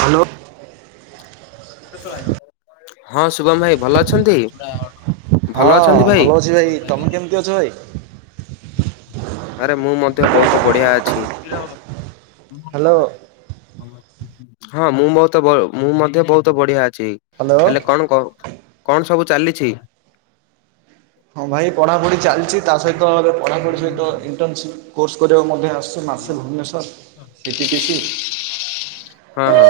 Hello. ହଁ ଶୁଭମ ଭାଇ ଭଲ ଅଛନ୍ତି? ହଁ ଭଲ ଅଛନ୍ତି ଭଲ ଅଛି ଭାଇ। ତମେ କେମତି ଅଛ ଭାଇ? ଆରେ ମୁଁ ମଧ୍ୟ ବହୁତ ବଢିଆ ଅଛି। ହ୍ୟାଲୋ ହଁ ମୁଁ ମତ ବହୁତ ମୁଁ ମଧ୍ୟ ବହୁତ ବଢିଆ ଅଛି ହ୍ୟାଲୋ। ହେଲେ କଣ କ? କଣ ସବୁ ଚାଲିଛି? ହଁ ଭାଇ ପଢ଼ାପଢ଼ି ଚାଲିଛି ତା ସହିତ ଏଵେ ପଢ଼ାପଢ଼ି ସହିତ ଇଣ୍ଟର୍ନସିପ୍ କୋର୍ସ କରିବାକୁ ମଧ୍ୟ ଆସ ମାସେ ଭୁବନେଶ୍ୱର ସିଟି ଟିସି ହଁ ହଁ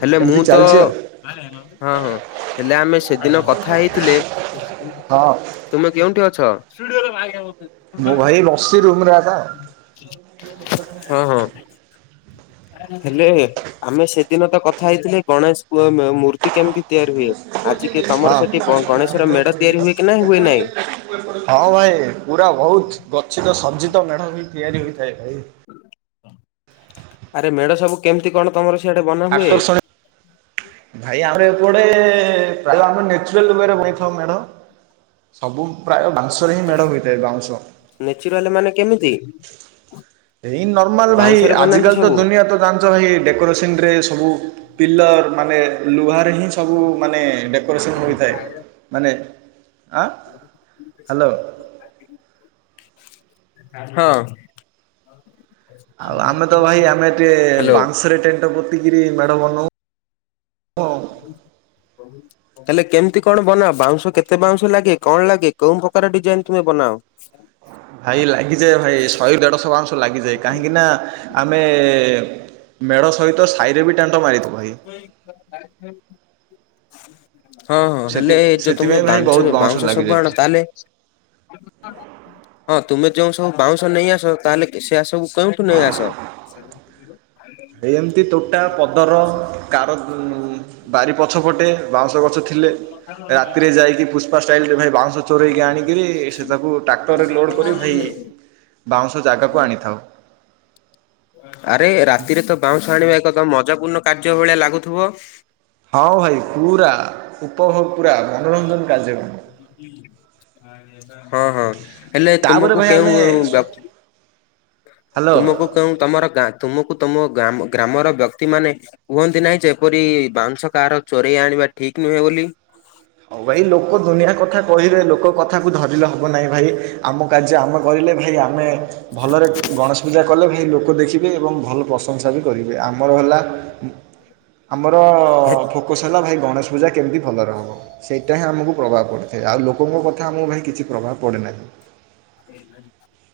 ହେଲେ ମୁଁ ଏମିତି ତ ଚାଲିଛି ଆଉ ହଁ ହଁ ହେଲେ ଆମେ ସେଦିନ କଥା ହେଇଥିଲେ ହଁ ତୁମେ କେଉଁଠି ଅଛ? ମୁଁ ଭାଇ ବସି ରୁମରେ ଥା। ହଁ ହଁ। ହେଲେ ଆମେ ସେଦିନ ତ କଥା ହେଇଥିଲେ ଗଣେଶ ମ-ମ-ମୂର୍ତ୍ତି କେମିତି ତିଆରି ହୁଏ? ଆଜିିକେ ହଁ ତମର ସେଠି ବ ଗଣେଶର ମେଢ ତିଆରି ହୁଏ କି ନା ହୁଏ ନହିଁ? ହଁ ଭାଇ ପୁରା ବହୁତ ଗଛିତ ସଜ୍ଜିତ ମେଢ ହି ତିଆରି ହୋଇଥାଏ ଭାଇ। ହ ଆରେ ମେଢ ସବୁ କେମିତି କଣ ତମର ସିଆଡେ ବନା ହୁଏ ଆର୍ଷଣ ଭାଇ ଆମର ଏପଟେ ପ୍ରାୟ ଆମ ନେ [unintelligible] ମ୍ୟାଡ଼ାମ ସବୁ ପ୍ରାୟ ଭାଷୁ [unintelligible] ମେଢ଼ ହୋଇଥାଏ ବାଉଁଶ ନେଚୁରାଲ ମାନେ କେମିତି? ଏଇ ନର୍ମାଲ ଭାଇ ବାଉଁଶରେ ଆଜି ବନାନ୍ତି କାଲି ତ ସବୁ? ଦୁନିଆ ତ ଜାଣିଛ ଭାଇ ଡେକୋରେସ [unintelligible] ସବୁ ପିଲର ମାନେ ଲୁହାରେ ହିଁ ସବୁ ଡେକ ଅପୋରେସନ୍ ହୋଇଥାଏ ମାନେ ଆଁ ହ୍ୟାଲୋ ହଁ। ଆଉ ଆମେ ତ ଭାଇ ଆମେ ଟିକେ ହ୍ୟାଲୋ। ବାଂଶରେ ଟେଣ୍ଟ ପୋତିକିରି ମେଢ ବନଉ। ହଁ [inaudible] ହେଲେ କେମିତି କଣ ବନାଅ ବାଉଁଶ କେତେ ବାଉଁଶ ଲାଗେ କଣ ଲାଗେ କୋଉ ପ୍ରକାର ଡିଜାଇନ ତୁମେ ବନାଅ? ଆଚ୍ଛା। ଭାଇ ଲାଗିଯାଏ ଭାଇ ଶହେ ଦେଢଶହ ମାଂଶ ଲାଗିଯାଏ କାହିଁକି ନା? ଆମେ ମେଢ଼ ସହିତ ସାହିରେ ବି ଟେଣ୍ଟ ମାରିଥାଉ ଭାଇ [unintelligible] ହଁ ହଁ ସେଥି ହେଲେ ଏ ଯୋଉ ସେଥିପାଇଁ ତମେ ଭାଇ ବହୁତ ବାଉଂଶ ବାଉଁଶ ସବୁ ଆଣ ଲାଗିଯାଇଥାଏ। ତାହେଲେ ହଁ ତୁମେ ଯୋଉ ସବୁ ବାଉଁଶ ନେଇ ଆସ ତାହେଲେ ସେଆ ସବୁ କେଉଁଠୁ ନେଇ ଆସ? ଏଇ ଏମିତି ତୋଟା ପଦର କାର ବାରି ପଛ ଫଟେ ବାଉଁଶ ଗଛ ଥିଲେ। ରାତିରେ ଯାଇକି ପୁଷ୍ପା ଷ୍ଟାଇଲରେ ଭାଇ ବାଉଁଶ ଚୋରଇକି ଆଣିକରି ସେ ତାକୁ ଟ୍ରାକ୍ଟରରେ ଲୋଡ କରି ଭାଇ ବାଉଁଶ ଜାଗାକୁ ଆଣିଥାଉ। ଆରେ ରାତିରେ ତ ବାଉଁଶ ଆଣିବା ଏକ ମଜା ପୂର୍ଣ୍ଣ କାର୍ଯ୍ୟ ଭଳିଆ ଲାଗୁଥିବ। ହଁ ଭାଇ ପୁରା ଉପଭୋଗ ପୁରା ମନୋରଞ୍ଜନ କାର୍ଯ୍ୟକ୍ର [unintelligible] ହଁ ହଁ ହେଲେ ତାପରେ ତୁମକୁ ଭାଇ ଆମେ କେଉଁପ ହ୍ୟାଲୋ। ତମ-ତମର ଗାଁ ତୁମକୁ ତମ ଗାମ ଗ୍ରାମର ବ୍ୟକ୍ତି ମାନେ କୁହନ୍ତି ନାହିଁ ଯେପରି ବାଉଂଶ କାହାର ଚୋରେଇ ଆଣିବା ଠିକ ନୁହେଁ ବୋଲି। ହଉ ଭାଇ ଲୋକ ଦୁନିଆ କଥା କହିବେ ଲୋକ କଥାକୁ ଧରିଲେ ହବ ନାହିଁ ଭାଇ ଆମ କାର୍ଯ୍ୟ ଆମ କହିଲେ ଭାଇ ଆମେ ଭ ଭଲରେ ଗଣେଶ ପୂଜା କଲେ ଭାଇ ଲୋକ ଦେଖିବେ ଏବଂ ଭଲ ପ୍ରଶଂସା ବି କରିବେ ଆମର ହେଲା ଆମର ଫୋକସ ହେଲା ଭାଇ ଗଣେଶ ପୂଜା କେମିତି ଭଲରେ ହବ। ସେଇଟା ହିଁ ଆମକୁ ପ୍ରଭାବ ପଡ଼ିଥାଏ ଆଉ ଲୋକଙ୍କ କଥା ଆମକୁ ପାଇଁାଇ କିଛି ପ୍ରଭାବ ପଡ଼େନାହିଁ। [unintelligible]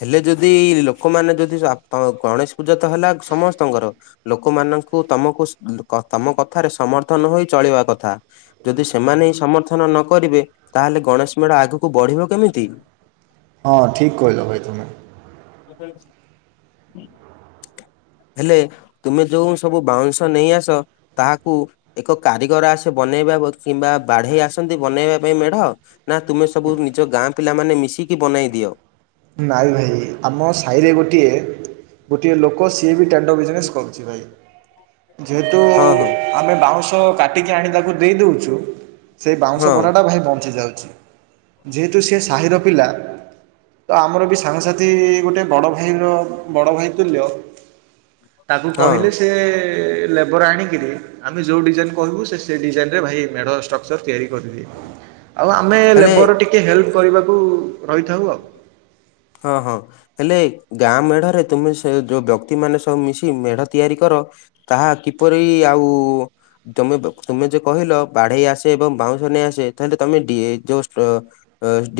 ହେଲେ ଯଦି ଲୋକମାନେ ଯଦି ଆପ ଗଣେଶ ପୂଜା ତ ହେଲା ସମସ୍ତଙ୍କର ଲୋକମାନଙ୍କୁ ତମକୁ ତମ କଥାରେ ସମର୍ଥନ ହୋଇ ଚଳିବା କଥା। ଯଦି ସେମାନେ ହିଁ ସମର୍ଥନ ନ କରିବେ ତାହେଲେ ଗଣେଶ ମେଳା ଆଗକୁ ବଢ଼ିବ କେମିତି। ହଁ ଠିକ୍ କହିଲ ଭାଇ ତୁମେ। ହେଲେ ତୁମେ ଯୋଉ ସବୁ ବାଉଁଶ ନେଇ ଆସ ତାହାକୁ। ଏକ କାରିଗର ଆସେ ବନେଇବା କିମ୍ବା ବାଢ଼େଇ ଆସନ୍ତି ବନେଇବା ପାଇଁ ମେଢ଼। ନା ତୁମେ ସବୁ ନିଜ ଗାଁ ପିଲାମାନେ ମିଶିକି ବନାଇ ଦିଅ। ନାଇ ଭାଇ ଆମ ସାହିରେ ଗୋଟିଏ ଗୋଟିଏ ଲୋକ ସିଏ ବି ଟେଣ୍ଡ ବିଜନେସ୍ କରୁଛି ଭାଇ ଯେହେତୁ ହଁ ହଁ ଆମେ ବାଉଁଶ କାଟିକି ଆଣି ତାକୁ ଦେଇଦଉଛୁ ସେ ହଁ ବାଉଁଶ ବଡ଼ାଟା ଭାଇ ବଞ୍ଚି ଯାଉଛି ଯେହେତୁ ସିଏ ସାହିର ପିଲା ତ ଆମର ବି ସାଙ୍ଗସାଥି ଗୋଟେ ବଡ଼ ଭାଇର ବଡ଼ ଭାଇ ତୁଲ୍ୟ। ତାକୁ ହଁ କହିଲେ ସେ ଲେବର ଆଣିକିରି। ଆମେ ଯେଉଁ ଡିଜାଇନ୍ କହିବୁ ସେ ସେ ଡିଜାଇନ୍ରରେ ଭାଇ ମେଢ଼ ଷ୍ଟ୍ରକ୍ଚର ତିଆରି କରିଦିଏ। ଆଉ ଆମେ ହେଲେ ଲେବର ଟିକେ ହେଲ୍ପ କରିବାକୁ ରହିଥାଉ ଆଉ। ହଁ ହଁ। ହେଲେ ଗାଁ ମେଢରେ ତୁମେ ସେ ଯୋଉ ବ୍ୟକ୍ତି ମାନେ ସବୁ ମିଶି ମେଢ ତିଆରି କର ତାହା କିପରି ଆଉ ତମେ ତମେ ଯଉ କହିଲ ବାଢେଇ ଆସେ ଏବଂ ବାଉଁଶ ନେଇ ଆସେ ତାହେଲେ ତମେ ଯୋଉ ଡି ଯୋଉ ଷ୍ଟ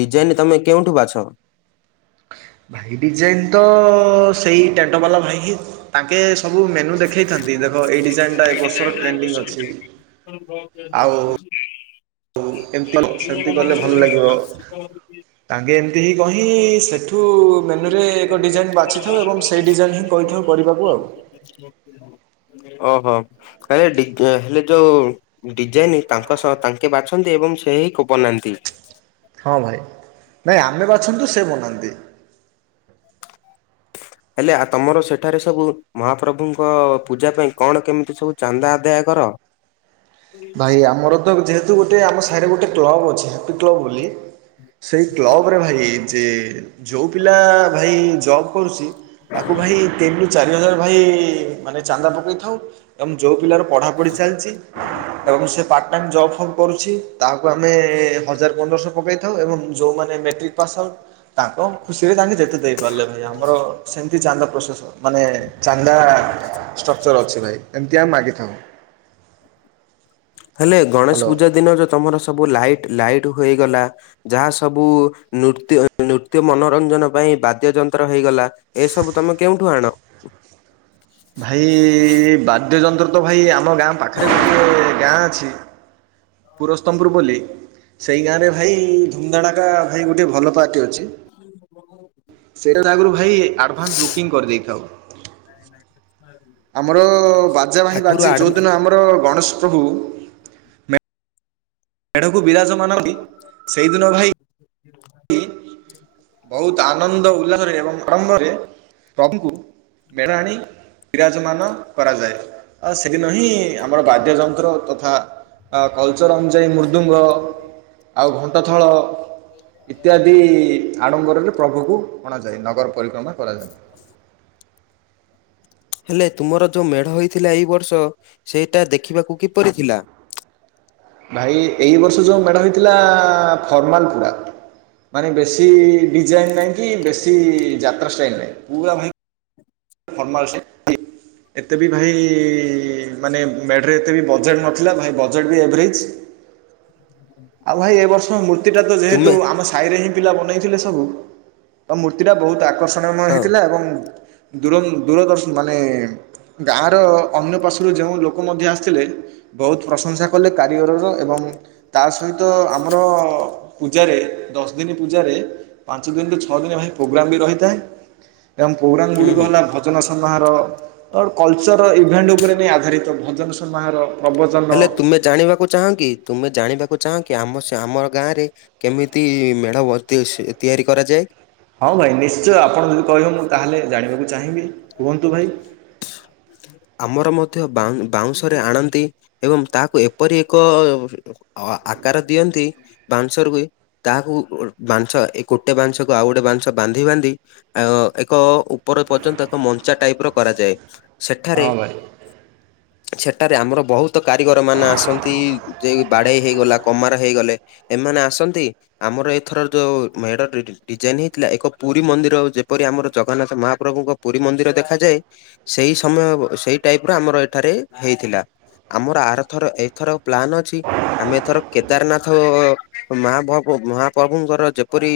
ଡିଜାଇନ୍ ତମେ କେଉଁଠୁ ବାଛ? ଭାଇ ଡିଜାଇନ୍ ତ ସେଇ ଟେଣ୍ଡ ବାଲା ଭାଇ ହଁ ତାଙ୍କେ ସବୁ ମେନୁ ଦେଖାଇଥାନ୍ତି ଦେଖ ଏଇ ଡିଜାଇନ୍ଟା ଏ ବର୍ଷର ଟ୍ରେଣ୍ଡିଙ୍ଗ ଅଛି ଆଉ ଏମିତି ସେମତି କଲେ ଭଲ ଲାଗିବ। ତାଙ୍କେ ଏମିତି ହିଁ କହି ସେଠୁ ମେନ୍ୟୁରେ ଏକ ଡିଜାଇନ ବାଛିଥାଉ ଏବଂ ସେଇ ଡିଜାଇନ ହିଁ କହିଥାଉ କରିବାକୁ ଆଉ। [unintelligible] ଓହୋ ହେଲେ ହେଲେ ଯୋଉ ଡିଜାଇନ ତାଙ୍କ ସହ ତାଙ୍କ। କେ ବାଛନ୍ତି ଏବଂ ସେ ହିଁ କୋ ବନାନ୍ତି। ହଁ ଭାଇ ନାଇଁ ଆମେ ବାଛନ୍ତୁ ସେ ବନାନ୍ତି। [inaudible] ହେଲେ ଆ ତମର ସେଠାରେ ସବୁ ମହାପ୍ରଭୁଙ୍କ ପୂଜା ପାଇଁ କଣ କେମିତି ସବୁ ଚାନ୍ଦା ଆଦାୟ କର? ଭାଇ ଆମର ତ ଯେହେତୁ ଗୋଟେ ଆମ ସାହିରେ ଗୋଟେ କ୍ଲବ୍ ଅଛି ହ୍ୟାପି କ୍ଲବ୍ ବୋଲି। ସେଇ କ୍ଲବ ରେ ଭାଇ ଯେ ଯୋଉ ପିଲା ଭାଇ ଜବ୍ କରୁଛି। ତାକୁ ଭାଇ ତିନି ରୁ ଚାରି ହଜାର ଭାଇ ମାନେ ଚାନ୍ଦା ପକେଇଥାଉ। ଏବଂ ଯେଉଁ ପିଲାର ପଢ଼ାପଢ଼ି ଚାଲିଛି ଏବଂ ସେ ପାର୍ଟ ଟାଇମ୍ ଜବ୍ ଫ କରୁଛି ତାହାକୁ ଆମେ ହଜାର ପନ୍ଦରଶହ ପକାଇଥାଉ ଏବଂ ଯେଉଁମାନେ ମେଟ୍ରିକ୍ ପସଲ୍ ତାଙ୍କ ଖୁସିରେ ତାଙ୍କେ ଯେତେ ଦେଇପାରିଲେ ଭାଇ ଆମର ସେମିତି ଚାନ୍ଦା ପ୍ରୋସେସ୍ ମାନେ ଚାନ୍ଦା ଷ୍ଟ୍ରକ୍ଚର ଅଛି ଭାଇ ଏମିତି ଆମେ ମାଗିଥାଉ। ହେଲେ ଗଣେଶ ହ୍ୟାଲୋ ପୂଜା ଦିନ ଯେଉଁ ତୁମର ସବୁ ଲାଇଟ୍ ଲାଇଟ୍ ହୋଇଗଲା। ଯାହା ସବୁ ନୃତ୍ୟ ନୃତ୍ୟ ମନୋରଞ୍ଜନ ପାଇଁ ବାଦ୍ୟ ଯନ୍ତ୍ର ହେଇଗଲା ଏସବୁ ତମେ କେଉଁଠୁ ଆଣ? ଭାଇ ବାଦ୍ୟଯନ୍ତ୍ର ତ ଭାଇ ଆମ ଗାଁ ପାଖରେ ଗୋଟିଏ ଗାଁ ଅଛି ପୁରସ୍ତମ୍ପୁର ବୋଲି ସେଇ ଗାଁରେ ଭାଇ ଧୁମଧାଡ଼ାକା ଭାଇ ଗୋଟିଏ ଭଲ ପାର୍ଟି ଅଛି। [unintelligible] ସେଟା ଆଗରୁ ଭାଇ ଆଡ଼ଭାନ୍ସ ବୁକିଂ କରିଦେଇଥାଉ ଆମର ବାଜା ଭହି ଆଗରୁ ବାଜି ଆଡ ଯୋଉ ଦିନ ଆମର ଗଣେଶ ପ୍ରଭୁ ଏଢକୁ ବିରାଜ ମାନନ୍ତି ସେଇଦିନ ଭାଇ ବହୁତ ଆନନ୍ଦ ଉଲ୍ଲାସରେ ଏବଂ ଆରମ୍ଭରେ ପ୍ରଭୁଙ୍କୁ। ମେଢ଼ ଆଣି। ବିରାଜମାନ କରାଯାଏ ଆଉ ସେଦିନ ହିଁ ଆମର ବାଦ୍ୟ ଯନ୍ତ୍ର ତଥା ଆ କଲଚର ଅନୁଯାୟୀ ମୃଦୁଙ୍ଗ ଆଉ ଘଣ୍ଟଥଳ ଇତ୍ୟାଦି ଆଡମ୍ବରରେ ପ୍ରଭୁକୁ ଅଣାଯାଏ। ନଗର ପରିକ୍ରମା କରାଯାଏ। ହେଲେ ତୁମର ଯୋଉ ମେଢ ହେଇଥିଲା ଏଇ ବର୍ଷ ସେଇଟା ଦେଖିବାକୁ କିପରି ଥିଲା? ଭାଇ ଏଇ ବର୍ଷ ଯେଉଁ ମେଢ ହେଇଥିଲା ଫର୍ମାଲ ପୁରା। ମାନେ ବେଶୀ ଡିଜାଇନ ନାହିଁ କି ବେଶୀ ଯାତ୍ରା ଷ୍ଟାଇଲ ନାହିଁ। ପୁରା ଭାଇ ଫର୍ମାଲ [unintelligible] ଏତେ ବି ଭାଇ ମାନେ ମେଢ଼ ରେ ଏତେ ବି ବଜେଟ୍ ନ ଥିଲା ଭାଇ। ବଜେଟ୍ ବି ଏଭରେଜ୍। ଆଉ ଭାଇ ଏ ବର୍ଷ ମୂର୍ତ୍ତିଟା ତ ଯେହେତୁ ତୁମେ ଆମ ସାହି ରେ ହିଁ ପିଲା ବନେଇଥିଲେ ସବୁ। ଆଉ ମୂର୍ତ୍ତିଟା ବହୁତ ଆକର୍ଷଣୀୟମୟ ହଁ ହେଇଥିଲା। ଏବଂ ଦୂର ଦୂରଦର୍ଶନ ମାନେ ଗାଁର ଅନ୍ୟ ପାଶରୁ ଯେଉଁ ଲୋକ ମଧ୍ୟ ଆସି ଥିଲେ, ବହୁତ ପ୍ରଶଂସା କଲେ କାରିଗରର ଏବଂ ତା ସହିତ ଆମର ପୂଜାରେ ଦଶ ଦିନ ପୂଜାରେ ପାଞ୍ଚ ଦିନରୁୁ ଛଅ ଦିନ ଭାଇ ପ୍ରୋଗ୍ରାମ୍ ବି ରହିଥାଏ। ହୁଁ [unintelligible] ହୁଁ ଭଜନ ସମାହାର କଲଚର ଇଭେଣ୍ଟ ଉପରେ ନେଇ ଆଧାରିତ ଭଜନ ସମାହାର। ପ୍ରବଚନ ହେଲେ ତୁମେ ଜାଣିବାକୁ ଚାହଁ କି ତୁମେ ଜାଣିବାକୁ ଚାହଁ କି ଆମ ଆମର ଗାଁ ରେ କେମିତି ମେଢ [unintelligible] ତିଆରି କରାଯାଏ? ହଁ ଭାଇ ନିଶ୍ଚୟ। ଆପଣ ଯଦି କହିବେ ମୁଁ ତାହେଲେ ଜାଣିବାକୁ ଚାହିଁବି। କୁହନ୍ତୁ ଭାଇ। [inaudible] ଆମର ମଧ୍ୟ ବାଉଁ ବାଉଁଶରେ ଆଣନ୍ତି ଏବଂ ତାହାକୁ ଏପରି ଏକ ଅ ଆକାର ଦିଅନ୍ତି ବାଂଶ ରୁବଏ ତାହାକୁ ବାଂଶ ଏ ଗୋଟେ ବାଂଶକୁ ଆଉ ଗୋଟେ ବାଂଶ ବାନ୍ଧି ବାନ୍ଧି ଆ ଏକ ଉପର ପର୍ଯ୍ୟନ୍ତ ମଞ୍ଚା ଟାଇପ ର କରାଯାଏ। ସେଠାରେ, ହଁ ଭାଇ ସେଠାରେ ଆମର ବହୁତ ତ କାରିଗର ମାନେ ଆସନ୍ତି। ଯେ ବାଢେଇ ହେଇଗଲା କମାର ହେଇଗଲେ ଏମାନେ ଆସନ୍ତି ଆମର ଏଥର ଯୋଉ ମେଢ଼। [unintelligible] ଡିଜାଇନ ହେଇଥିଲା, ଏକ ପୁରୀ ମନ୍ଦିର ଯେପରି ଆମର ଜଗନ୍ନାଥ ମହାପ୍ରଭୁଙ୍କ ପୁରୀ ମନ୍ଦିର ଦେଖାଯାଏ। ସେଇ ସମୟ ସେଇ ଟାଇପ୍ ର ଆମର ଏଠାରେ ହେଇଥିଲା। ଆମର ଆରଥର ଏଇଥର ପ୍ଲାନ୍ ଅଛି ଆମେଏଥର କେଦାରନାଥ ମହାପବ ମହାପ୍ରଭୁଙ୍କର ଯେପରି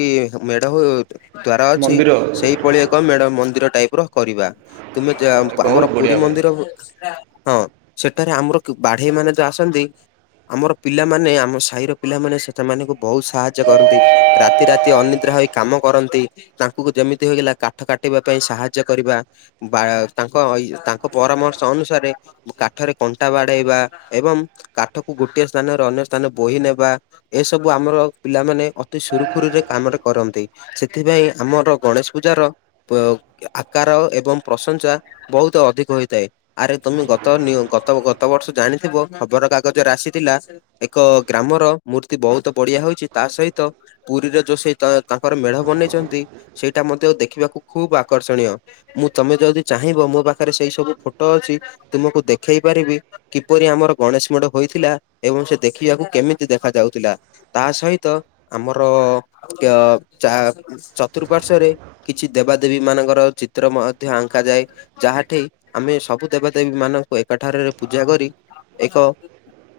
ମେଢ ହୁ ଦ୍ଵାର ଅଛି ମନ୍ଦିର ସେଇ ଭଳି ଏକ ମେଢ଼ ମନ୍ଦିର ଟାଇପ ର କରିବା। ତୁମେ। [unintelligible] ତ ବହୁତ ଆମର ପୁରୀ ବଢ଼ିଆ ଭାଇ ମନ୍ଦିର ହଁ ସେଠାରେ ଆମର ବାଢେଇ ମାନେ ଯୋଉ ଆସନ୍ତି ଆମର ପିଲାମାନେ ଆମ ସାହିର ପିଲାମାନେ ସେମାନଙ୍କୁ ବହୁତ ସାହାଯ୍ୟ କରନ୍ତି। ରାତି ରାତି ଅନିଦ୍ରା ହୋଇ କାମ କରନ୍ତି। ତାଙ୍କୁ ଯେମିତି ହେଇଗଲା କାଠ କାଟିବା ପାଇଁ ସାହା ର୍ଯ୍ୟ କରିବା ବା ତାଙ୍କ ତାଙ୍କ ପରାମର୍ଶ ଅନୁସାରେ କାଠରେ କଣ୍ଟା ବାଡେଇବା ଏବଂ କାଠକୁ ଗୋଟିଏ ସ୍ଥାନରେ ଅନ୍ୟ ସ୍ଥାନ ବୋହି ନେବା ଏସବୁ ଆମର ପିଲାମାନେେ ଅତି ସୁରୁଖୁରୁରେ କାମରେ କରନ୍ତି। ସେଥିପାଇଁ ଆମର ଗଣେଶ ପୂଜାର ଆକାର ଏବଂ ପ୍ରଶଂସା ବହୁତ ଅଧିକ ହୋଇଥାଏ। ଆରେ ତମେ ଗତ ଗତ ଗତ ବର୍ଷ ଜାଣିଥିବ ଖବର କାଗଜରେ ଆସିଥିଲା ଏକ ଗ୍ରାମର ମୂର୍ତ୍ତି ବହୁତ ବଢିଆ ହଉଚି। ତା ସହିତ ପୁରୀରେ ଯୋଉ ସେଇ ତାଙ୍କର ମେଢ ବନେଇଛନ୍ତି ସେଇଟା ମଧ୍ୟ ଦେଖିବାକୁ ଖୁବ ଆକର୍ଷଣୀୟ। ମୁଁ ତମେ ଯଦି ଚାହିଁବ ମୋ ପାଖରେ ସେଇ ସବୁ ଫୋଟୋ ଅଛି ତୁମକୁ ଦେଖେଇ ପାରିବି କିପରି ଆମର ଗଣେଶ ମେଢ଼ ହୋଇଥିଲା ଏବଂ ସେ ଦେଖିବାକୁ କେମିତି ଦେଖା ଯାଉଥିଲା। ତା ସହିତ ଆମର କେ ଚା ଚତୁଃପାର୍ଶ୍ୱ ରେ କିଛି ଦେବାଦେବୀ ମାନଙ୍କର ଚିତ୍ର ମଧ୍ୟ ଆଙ୍କା ଯାଏ। ଯାହାଠି ଆମେ ସବୁ ଦେବା ଦେେବୀ ମାନଙ୍କୁ ଏକଠାରରେ ପୂଜା କରି ଏକ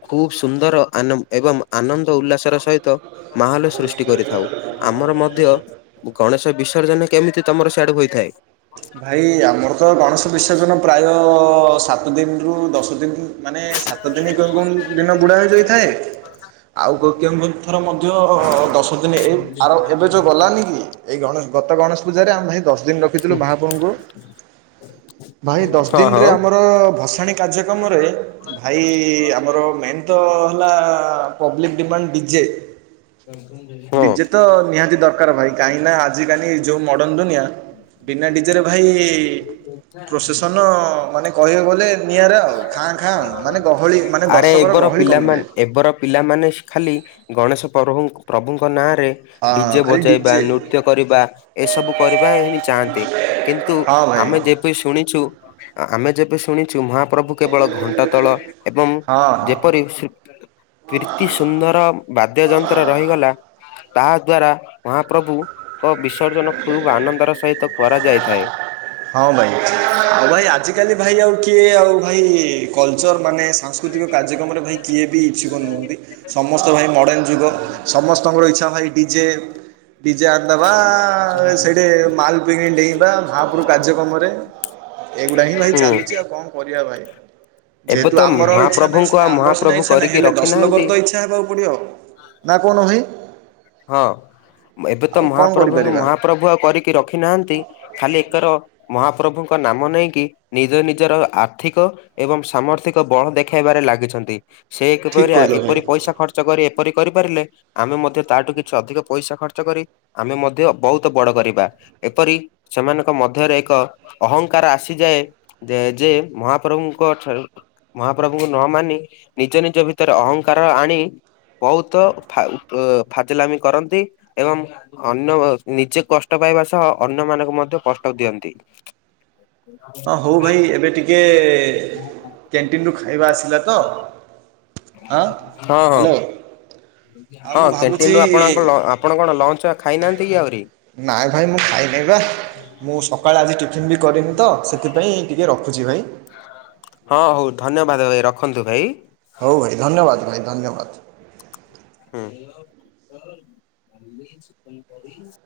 ଖୁବ୍ ସୁନ୍ଦର ଆନ ଏବଂ ଆନନ୍ଦ ଉଲ୍ଲାସର ସହିତ ମାହାଲ ସୃଷ୍ଟି କରିଥାଉ। ଆମର ମଧ୍ୟ ଗଣେଶ ବିସର୍ଜନ କେମିତି ତମର ସିଆଡୁ ହୋଇଥାଏ? ଭାଇ ଆମର ତ ଗଣେଶ ବିସର୍ଜନ ପ୍ରାୟ ସାତ ଦିନରୁ ଦଶ ଦିନ ମାନେ ସା ସାତ ଦିନ କେଉଁ କେଉଁ ଦିନ ବୁଡ଼ା ହୋଇଯାଇଥାଏ ଆଉ କେଉଁ ଥର ମଧ୍ୟ ଦଶ ଦିନ ଏ ଆର ଏବେ ଯେଉଁ ଗଲାନି କି? ଏଇ ଗଣେଶ ଗତ ଗଣେଶ ପୂଜାରେ ଆମେ ଭାଇ ଦଶ ଦିନି ରଖିଥିଲୁ [unintelligible] ଭାଇ ଦଶ ହଁ ଦିନରେ ହଁ ଆମର ଆର ଭସାଣି କାର୍ଯ୍ୟକ୍ରମରେ ଭାଇ ଆମର ମେନ୍ ତ ହେଲା ପବ୍ଲିକ ଡିମାଣ୍ଡ ଡିଜେ, ହଁ ଡିଜେ ତ ନିହାତି ଦରକାର। କର ଭାଇ କାହିଁକି ଆଜିକାଲି ଯେଉଁ ମଡ଼ର୍ଣ୍ଣ ଦୁନିଆ ହୁଁ ଉଁ ବିନା ଡିଜେରେ ଭାଇ ପ୍ରୋସେସନ କହିବାକୁ ଗଲେ ନିଆରା ଆଉ ଖାଁ ଖାଁ ମାନେ ଗହଳି ମାନେ ଆରେ ଦର୍ଶନ ଙ୍କର ଏବର ଗହଳି ପିଲାମାନେ କମିଯାଏ। ଏବର ପିଲାମାନେ ଖାଲି ଗଣେଶ ପ୍ରଭୁ ପ୍ରଭୁଙ୍କ ନାଁରେ ହଁ ଡିଜେ ଖାଲି ବଜେଇବା, ଡିଜେ ନୃତ୍ୟ କରିବା ଏସବୁ କରିବା ହିଁ ଚାହାନ୍ତି। କିନ୍ତୁ ହଁ ଭାଇ ଆମେ ଯେ ଶୁଣିଛୁ, ଆମେ ଯେବେ ଶୁଣିଛୁ ମହା ପ୍ରଭୁ କେବଳ ଘଣ୍ଟା ତଳ ଏବଂ ହଁ ହଁ। ଯେପରି ପ୍ରୀତି ସୁନ୍ଦର ବାଦ୍ୟଯନ୍ତ୍ର ରହିଗଲା। ତାହା ଦ୍ଵାରା ମହାପ୍ରଭୁଙ୍କ ବିସର୍ଜନ ଖୁବ ଆନନ୍ଦର ସହିତ କରାଯାଇଥାଏ। ହଁ ଭାଇ, ଆଉ ଭାଇ ଆଜିକାଲି ଭାଇ ଆଉ କିଏ ଆଉ ଭାଇ କଲଚର୍ ମାନେ ସାଂସ୍କୃତିକ କାର୍ଯ୍ୟକ୍ରମରେ ଭାଇ କିଏ ବି ଇଛୁକ ନୁହଁନ୍ତି। ସମସ୍ତେ ଭାଇ ମଡ଼େନ ଯୁଗ। ସମସ୍ତଙ୍କର ଇଛା ଭାଇ ଡିଜେ ଡିଜେ ଆ ଦେବା। ସେଇଠ ମାଲ ପି ଡେଇଁବା ମହାପ୍ରଭୁ କାର୍ଯ୍ୟକ୍ରମରେ ଏଇଗୁଡା ହିଁ ଭାଇ ହୁଁ ଚାଲୁଛି ଆଉ କଣ କରିବା ଭାଇ? ଏବେ ଯେହେତୁ ତ ଆମର ଇଛା ନାହିଁ ମହାପ୍ରଭୁଙ୍କୁ ଆଉ ସିନା, ଆମର ସିନା ମହାପ୍ରଭୁ ଇଚ୍ଛା ନାହିଁ, କରିକି ହେଲେ ଦଶ ରଖିନାହାନ୍ତି ଲୋକର ତ ଇଛା ହେବାକୁ ପଡିବ ନା କହୁନ ଭାଇ? ହଁ ଏବେ ତ ଆଉ କଣ ମହାପ୍ରଭୁ, କରିପାରିବା ମହାପ୍ରଭୁ ଆଉ କରିକି ରଖିନାହାନ୍ତି, ଖାଲି ଏକର ମହାପ୍ରଭୁଙ୍କ ନାମ ନେଇକି ନିଜ ନିଜର ଆର୍ଥିକ ଏବଂ ସାମର୍ଥିକ ବଳ ଦେଖାଇବାରେ ଲାଗିଛନ୍ତି। ସେ ଠିକ୍ କହିଲ [unintelligible] ଏପରି ଭାଇ। ପଇସା ଖର୍ଚ୍ଚ କରି ଏପରି କରିପାରିଲେ ଆମେ ମଧ୍ୟ ତାଠୁ କିଛି ଅଧିକ ପଇସା ଖର୍ଚ୍ଚ କରି ଆମେ ମଧ୍ୟ ବହୁତ ବଡ କରିବା, ଏପରି ସେମାନଙ୍କ ମଧ୍ୟରେ ଏକ ଅହଙ୍କାର ଆସିଯାଏ। ଯେ ମହାପ୍ରଭୁଙ୍କ ଠାରୁ ମହାପ୍ରଭୁଙ୍କୁ ନ ମାନି ନିଜ ନିଜ ଭିତରେ ଅହଙ୍କାର ଆଣି ବହୁତ ଫାଜିଲାମି କରନ୍ତି ଏବଂ ଅନ୍ୟ, ନିଜେ କଷ୍ଟ ପାଇବା ସହ ଅନ୍ୟ ମାନଙ୍କୁ ମଧ୍ୟ କଷ୍ଟ ଦିଅନ୍ତି। ହଁ ହଉ ଭାଇ, ଏବେ ଟିକେ କ୍ୟାଣ୍ଟିନରୁ ଖାଇବା ଆସିଲା ତ। ହଁ ହଁ ହଁ ହ୍ୟାଲୋ ଆଉ ମୁଁ ହଁ, ଭାବୁଛି କ୍ୟାଣ୍ଟିନ ରୁ ଆପଣ ଆପଣ କଣ ଲଞ୍ଚ ଖାଇନାହାନ୍ତି କି ଆହୁରି? ନାଇଁ ଭାଇ ମୁଁ ଖାଇନି ବା ମୁଁ ସକାଳେ ଆଜି ଟିଫିନ୍ ବି କରିନି। ତ ସେଥିପାଇଁ ଟିକେ ରଖୁଛି ଭାଇ। ହଁ, ହଉ ଧନ୍ୟବାଦ ଭାଇ ରଖନ୍ତୁ ଭାଇ। ହଉ ଭାଇ, ଧନ୍ୟବାଦ ଭାଇ ଧନ୍ୟବାଦ। ହୁଁ